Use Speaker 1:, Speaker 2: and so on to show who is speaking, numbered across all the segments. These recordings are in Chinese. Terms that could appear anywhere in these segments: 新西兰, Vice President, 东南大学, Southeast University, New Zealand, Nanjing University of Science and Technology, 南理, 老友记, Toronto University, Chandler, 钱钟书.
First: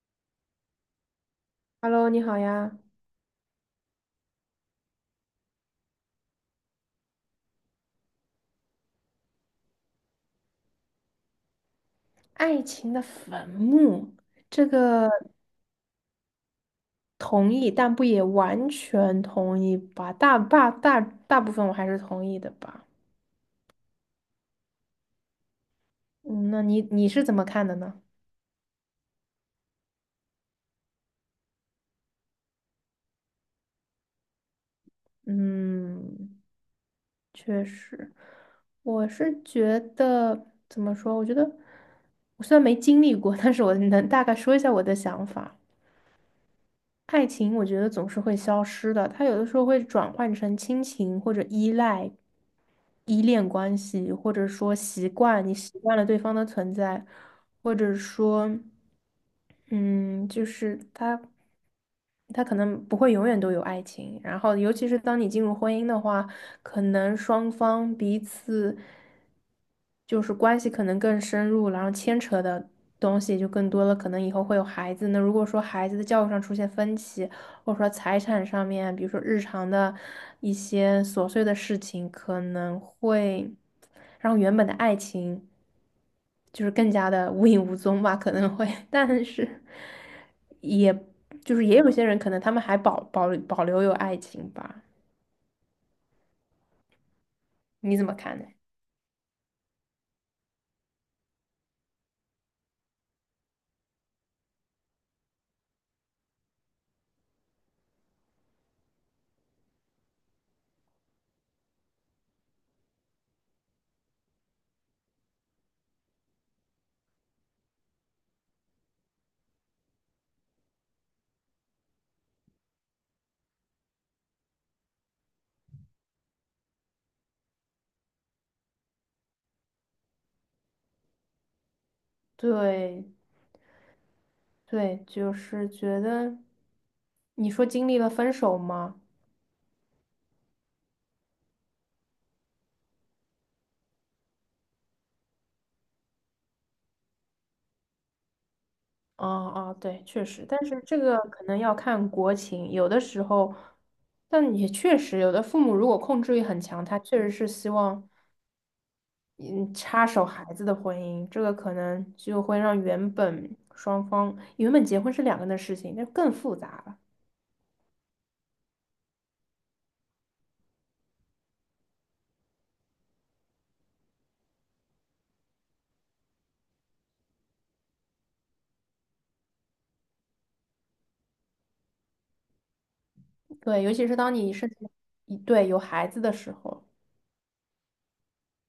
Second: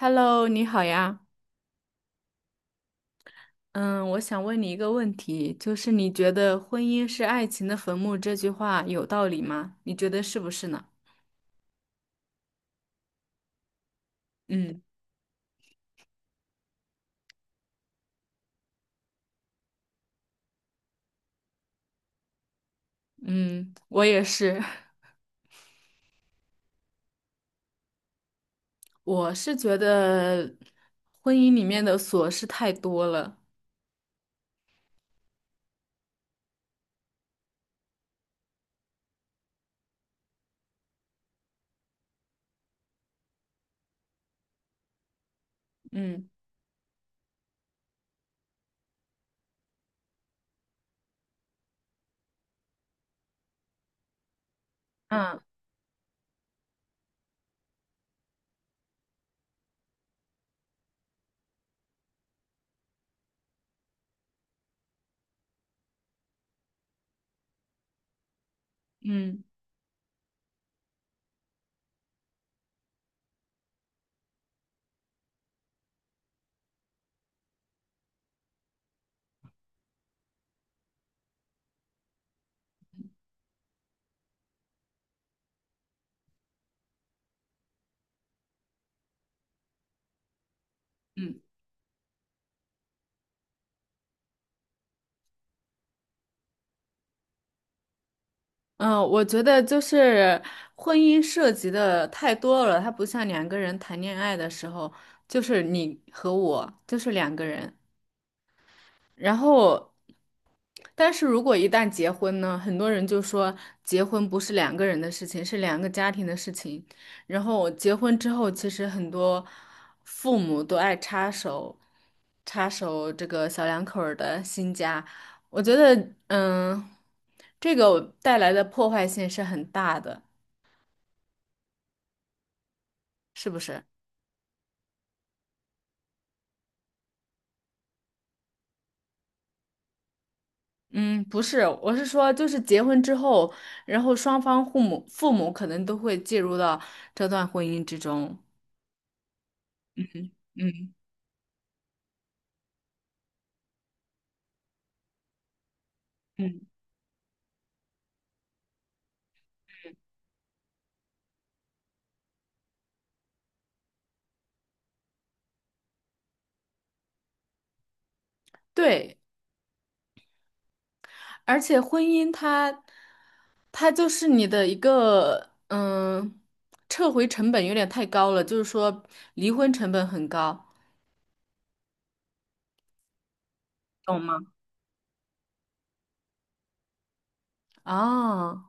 Speaker 1: Hello，你好呀。
Speaker 2: Hello,你好呀。
Speaker 1: 嗯，我想问你一个问题，就是你觉得"婚姻是爱情的坟墓"这句话有道理吗？你觉得是不是呢？
Speaker 2: 爱情的坟墓，这
Speaker 1: 嗯
Speaker 2: 个同意，但不也完全同意吧？大部分我还是同意的吧。
Speaker 1: 嗯，我也是，
Speaker 2: 嗯，那你是怎么看的呢？
Speaker 1: 我是觉得婚姻里面的琐事太多了。
Speaker 2: 嗯，确实，我是觉得怎么说？我觉得我虽然没经历过，但是我能大概说一下我的想法。
Speaker 1: 嗯
Speaker 2: 爱情我觉得总是会消失的，它有的时候会转换成亲情或者依赖、依恋关系，或者说习
Speaker 1: 嗯
Speaker 2: 惯，你习惯了对方的存在，或者说，嗯，就是它可能不会永远都有爱情。然后，尤其是当你进入婚姻的话，可能双方彼此
Speaker 1: 嗯
Speaker 2: 就是关系可能更深入，然后牵扯的东西就更多了，可能以后会有孩子。那如果说孩子的教育上出现分歧，或者说财产上面，比如说日常的一些琐碎的事情，可能会让原本的爱情就是更加的无影无踪吧，可能会，但是也
Speaker 1: 嗯
Speaker 2: 就是也有些人可能他们还保留有爱情吧，你怎么看呢？
Speaker 1: 嗯，我觉得就是婚姻涉及的太多了，它不像两个人谈恋爱的时候，就是你和我，就是两个人。然后，但是如果一旦结婚呢，很多人就说结婚不是两个人的事情，是两个家庭的事情。然后结婚之后，其实很多父母都爱插手，插手这个小两口儿的新家。我觉得，嗯，这个带来的破坏性是很大的，
Speaker 2: 对
Speaker 1: 是不是？
Speaker 2: 对，就是觉得你说经历了分手吗？
Speaker 1: 嗯，不是，我是说，就是结婚之后，然后双方父母可能都会介入到这段婚姻之中。
Speaker 2: 哦哦，对，确实，但是
Speaker 1: 嗯
Speaker 2: 这个可能要看国情，有的时候，但也确实，有的父母如果控制欲
Speaker 1: 嗯，
Speaker 2: 很强，他确实是希望嗯插手孩子的婚姻，这个可能就会让原本双方原本结婚是两个人的事情，那更复杂了。
Speaker 1: 对，而且婚姻它就是你的一个，嗯，撤回成本有点太高了，就是说离婚成本很高。
Speaker 2: 对，尤其是
Speaker 1: 懂
Speaker 2: 当
Speaker 1: 吗？
Speaker 2: 你是一对有孩子的时候，
Speaker 1: 啊，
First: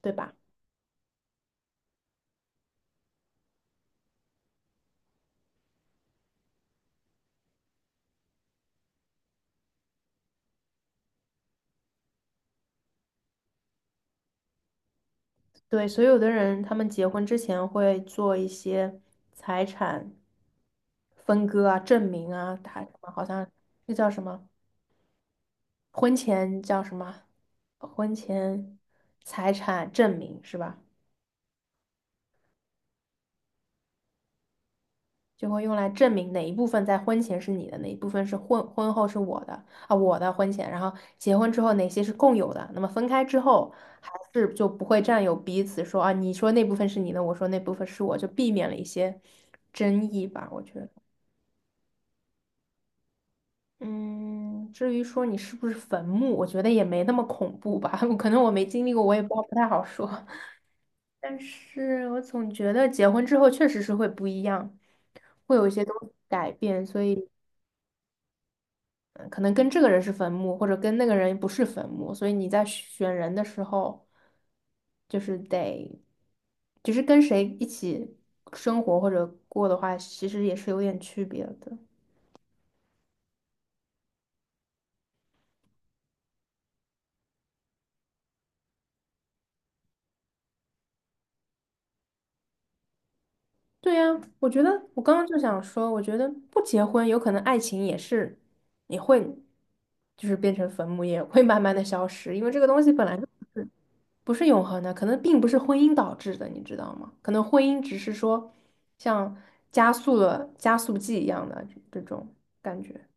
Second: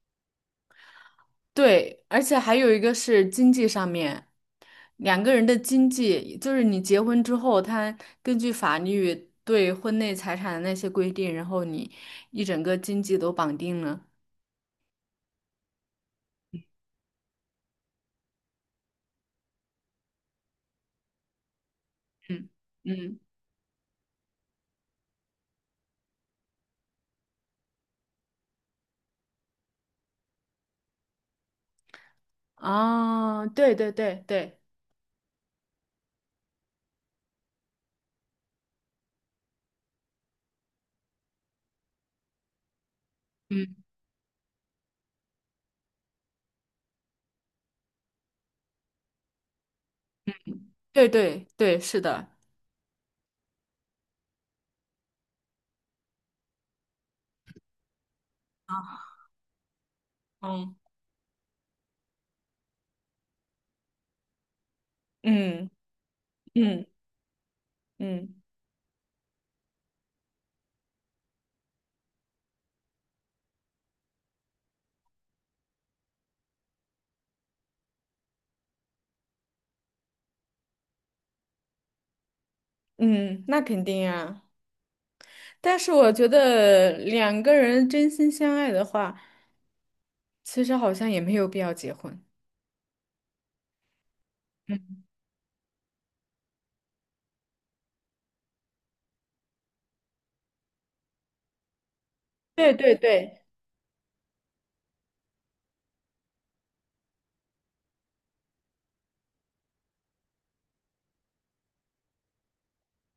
Speaker 2: 对吧？
Speaker 1: 对，而且还有一个是经济上面，两个人的经济，就是你结婚之后，他根据法律对婚内财产的那些规定，然后你一整个经济都绑定了。
Speaker 2: 对，所以有的人他们结婚之前会做一些财产分割啊、证明
Speaker 1: 嗯
Speaker 2: 啊，他什么
Speaker 1: 嗯
Speaker 2: 好像这叫什么？婚前叫什么？婚前财产证明是吧？
Speaker 1: 啊，对对对对。
Speaker 2: 就会用来证明哪一部分在婚前是你的，哪一部分是婚后是我的啊，我的婚前，然后结婚之后哪些是共有的，那么分开之后
Speaker 1: 嗯。
Speaker 2: 还是就不会占有彼此说啊，你说那部分是你的，我说那部分是我，就避免了一些争议吧，我觉得。
Speaker 1: 对对对，是的，
Speaker 2: 嗯，至于说你是不是坟墓，我觉得也没那么恐怖吧，可能我没经历过，我也不太好说。
Speaker 1: 嗯，
Speaker 2: 但是我总觉得结婚之后确实是会不一样，会有
Speaker 1: 嗯
Speaker 2: 一些东西改变，
Speaker 1: 嗯
Speaker 2: 所以
Speaker 1: 嗯
Speaker 2: 可能跟这个人是坟墓，或者跟那个人不是坟墓，所以你在选人的时候，就是得，就是跟谁一起生活或者过的话，其实也是有点区别的。
Speaker 1: 嗯，那肯定啊。但是我觉得两个人真心相爱的话，其实好像也没有必要结婚。
Speaker 2: 对呀，我觉得我
Speaker 1: 嗯，
Speaker 2: 刚刚就想说，我觉得不结婚，有可能爱情也是，也会就是变成坟墓，也会慢慢的消失，因为这个
Speaker 1: 对
Speaker 2: 东西
Speaker 1: 对
Speaker 2: 本来就。
Speaker 1: 对，
Speaker 2: 是。不是永恒的，可能并不是婚姻导致的，你知道吗？可能婚姻只是说像加速了加速剂一样的这种感觉。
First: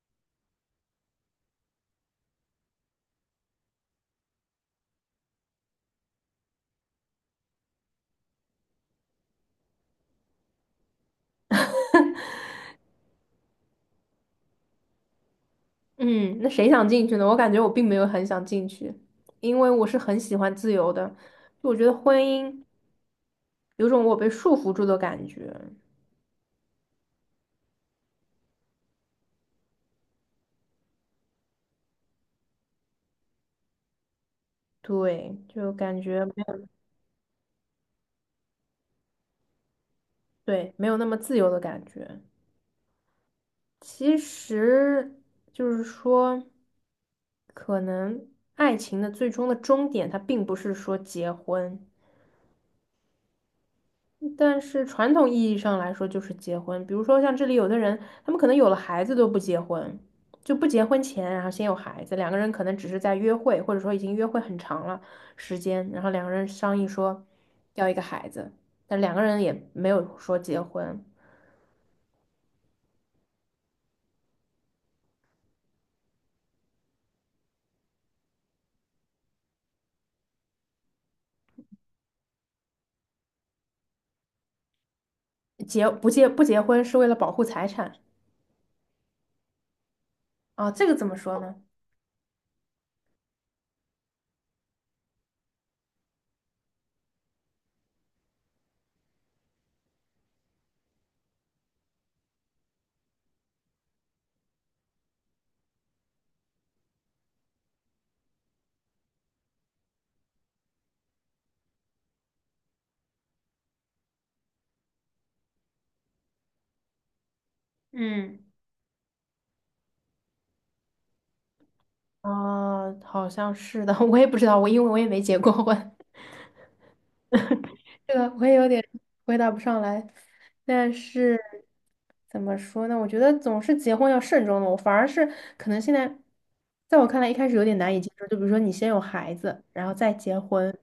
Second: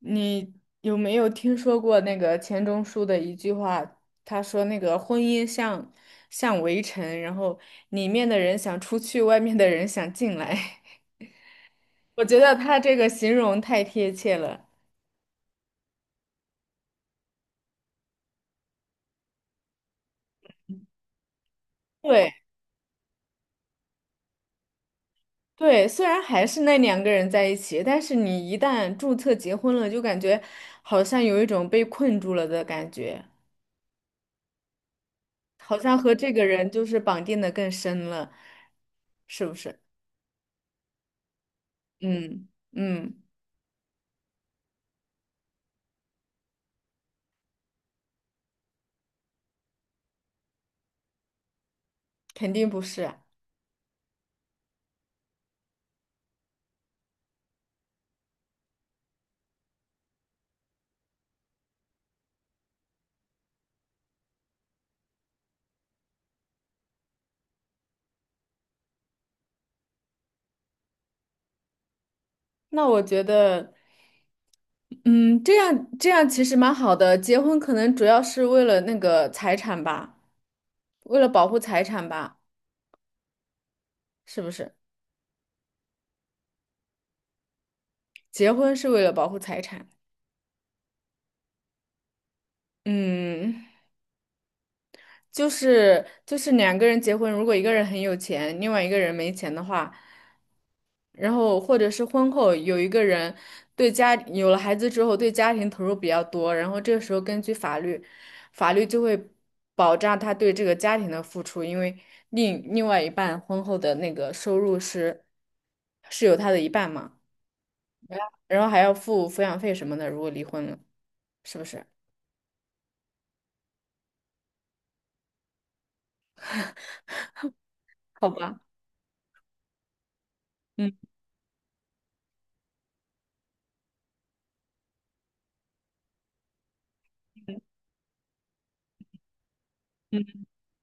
Speaker 1: 你有没有听说过那个钱钟书的一句话？他说那个婚姻像围城，然后里面的人想出去，外面的人想进来。我觉得他这个形容太贴切了。
Speaker 2: 嗯，那谁想进去呢？我感觉我并没有很想进去，因为我是很喜欢自由的，就我觉得婚
Speaker 1: 对。
Speaker 2: 姻有种我被束缚住的感觉，
Speaker 1: 对，虽然还是那两个人在一起，但是你一旦注册结婚了，就感觉好像有一种被困住了的感觉，
Speaker 2: 对，就
Speaker 1: 好像
Speaker 2: 感
Speaker 1: 和
Speaker 2: 觉
Speaker 1: 这
Speaker 2: 没
Speaker 1: 个
Speaker 2: 有，
Speaker 1: 人就是绑定的更深了，是不是？
Speaker 2: 对，没有那么自由的感觉。
Speaker 1: 嗯嗯，
Speaker 2: 其实就是说，可能爱情的最终的终点，它并不是说结婚，
Speaker 1: 肯定不是啊。
Speaker 2: 但是传统意义上来说就是结婚。比如说像这里有的人，他们可能有了孩子都不结婚，就不结婚前，然后先有孩子，两个人可能只是在约会，或者说已经约会很长了时间，然后两个人商议说要一个孩子，但两个人也没有说结婚，
Speaker 1: 那我觉得，嗯，这样这样其实蛮好的。结婚可能主要是为了那个财产吧，为了保护财产吧，是不是？
Speaker 2: 结不结婚是为了保护财产
Speaker 1: 结婚是为了保护财产。
Speaker 2: 啊，这个怎么说呢？
Speaker 1: 嗯。就是两个人结婚，如果一个人很有钱，另外一个人没钱的话，然后或者是婚后有一个人对家有了孩子之后对家庭投入比较多，然后这个时候根据法律，法律就会保障他对这个家庭的付出，因为另外一半婚后的那个收入是有他的一半嘛，
Speaker 2: 嗯
Speaker 1: 然后还要付抚养费什么的，如果离婚了，是不是？
Speaker 2: 啊，好像是的，我也不知道，我因为我也没结过婚，这
Speaker 1: 好
Speaker 2: 个我也
Speaker 1: 吧。
Speaker 2: 有点回答不上来。
Speaker 1: 嗯。
Speaker 2: 但是怎么说呢？我觉得总是结婚要慎重的，我反而是可能现在，在我看来一开始有点难以接受，就比如说你先有孩子，然后再结
Speaker 1: 嗯
Speaker 2: 婚，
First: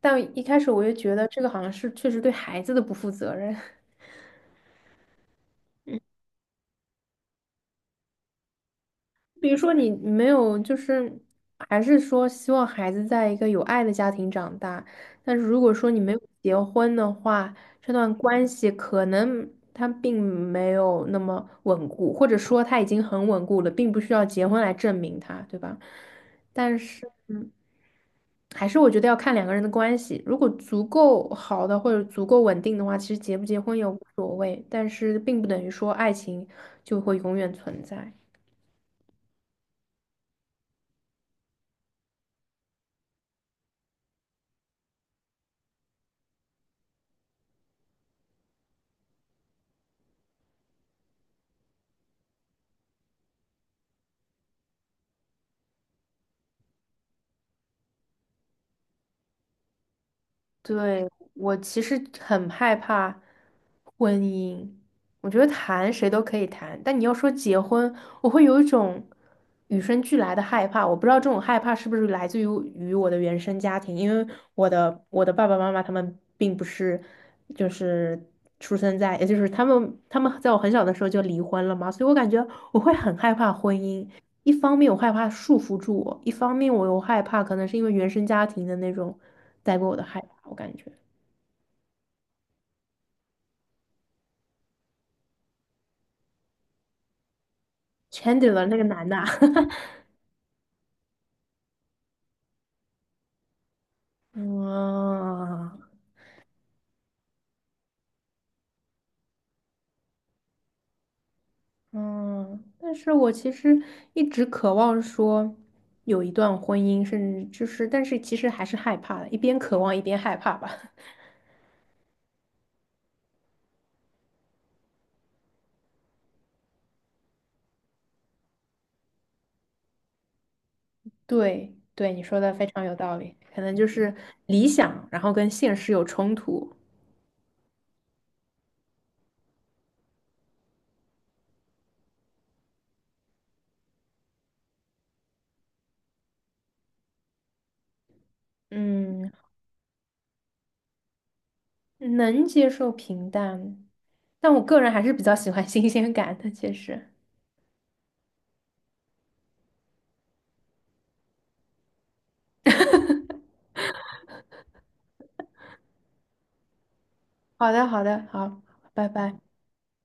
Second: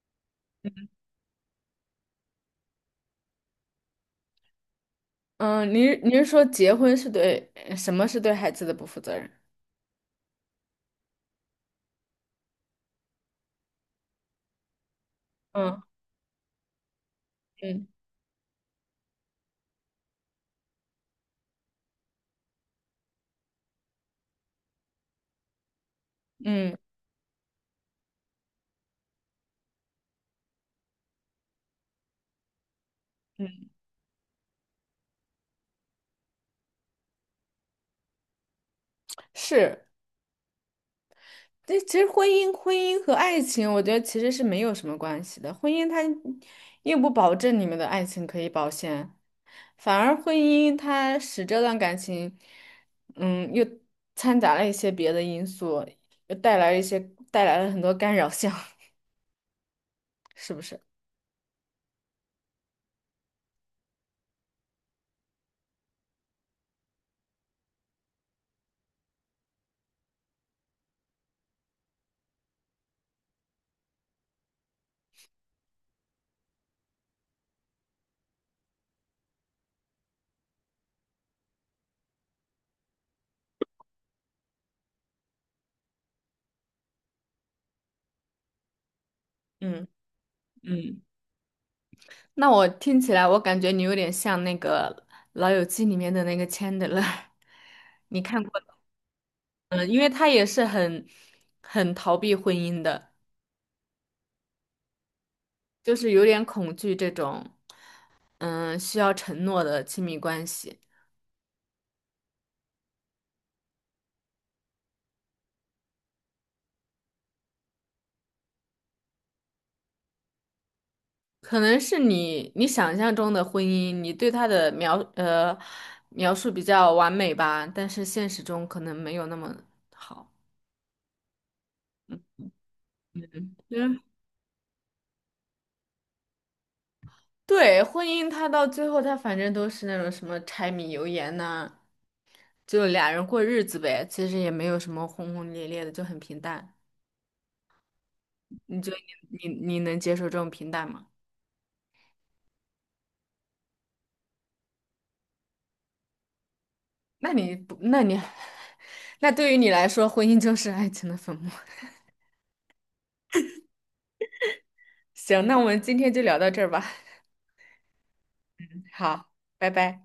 Speaker 2: 但一开始我就觉得这个好像是确实对孩子的不负责任。
Speaker 1: 嗯，您 您是说结婚是对什么是对孩子的不负责任？
Speaker 2: 比如说你没有，就是还是说希望孩子在一个有爱的家庭长大，但是如果
Speaker 1: 嗯
Speaker 2: 说你没有结婚的话，
Speaker 1: 嗯
Speaker 2: 这段关系可能它并没有那么稳固，或者说它已经很稳固了，并不需要结婚来证明它，对吧？
Speaker 1: 嗯
Speaker 2: 但是还是我觉得要看两个人的关系，如果足够好的或者足够稳定的话，其实结不结
Speaker 1: 嗯，
Speaker 2: 婚也无所谓，但是并不等于说爱情就会永远存在。
Speaker 1: 是。这其实婚姻和爱情，我觉得其实是没有什么关系的。婚姻它又不保证你们的爱情可以保鲜，反而婚姻它使这段感情，嗯，又掺杂了一些别的因素，又带来了很多干扰项，是不是？
Speaker 2: 对，我其实很害怕婚姻，我觉得谈谁都可以谈，但你要说结婚，我会有一种与生俱来的害怕。我不知道这种害怕是不是来自于我的原生家庭，因为我的爸爸妈妈他们并不是就是出生在，也就是他们在我很小的时候就离婚了嘛，所以我感觉我会很害怕婚姻。一方面我害怕束缚住我，一方面我又害怕可能是因为原生家庭的那种。带
Speaker 1: 嗯
Speaker 2: 过我的害怕，我感觉
Speaker 1: 嗯。那我听起来，我感觉你有点像那个《老友记》里面的那个 Chandler，
Speaker 2: c
Speaker 1: 你
Speaker 2: h a n
Speaker 1: 看
Speaker 2: d e
Speaker 1: 过
Speaker 2: r 那
Speaker 1: 的？
Speaker 2: 个男的啊，
Speaker 1: 嗯，因为他也是很逃避婚姻的，
Speaker 2: 嗯
Speaker 1: 就是有点恐惧这种，需要承诺的亲密关系。
Speaker 2: 嗯，但是我其实一直渴望说有一段婚姻，甚至就是，但是其实还是害怕的，一边渴望一边害怕吧。
Speaker 1: 可能是你想象中的婚姻，你对他的描述比较完美吧，但是现实中可能没有那么好。
Speaker 2: 对对，你说的非常有道理，可能就
Speaker 1: 嗯，
Speaker 2: 是理想，然后跟现实有冲突。
Speaker 1: 对，婚姻它到最后，它反正都是那种什么柴米油盐呐、就俩人过日子呗，其实也没有什么轰轰烈烈的，就很平淡。你觉得
Speaker 2: 嗯，
Speaker 1: 你能接受这种平淡吗？
Speaker 2: 能接受平淡，但我个人还是比较喜欢新鲜感的，其实。
Speaker 1: 那你不，那你，那对于你来说，婚姻就是爱情的坟墓。行，那我们今天就聊到这儿吧。
Speaker 2: 好的，好的，好，拜
Speaker 1: 好，
Speaker 2: 拜。
Speaker 1: 拜拜。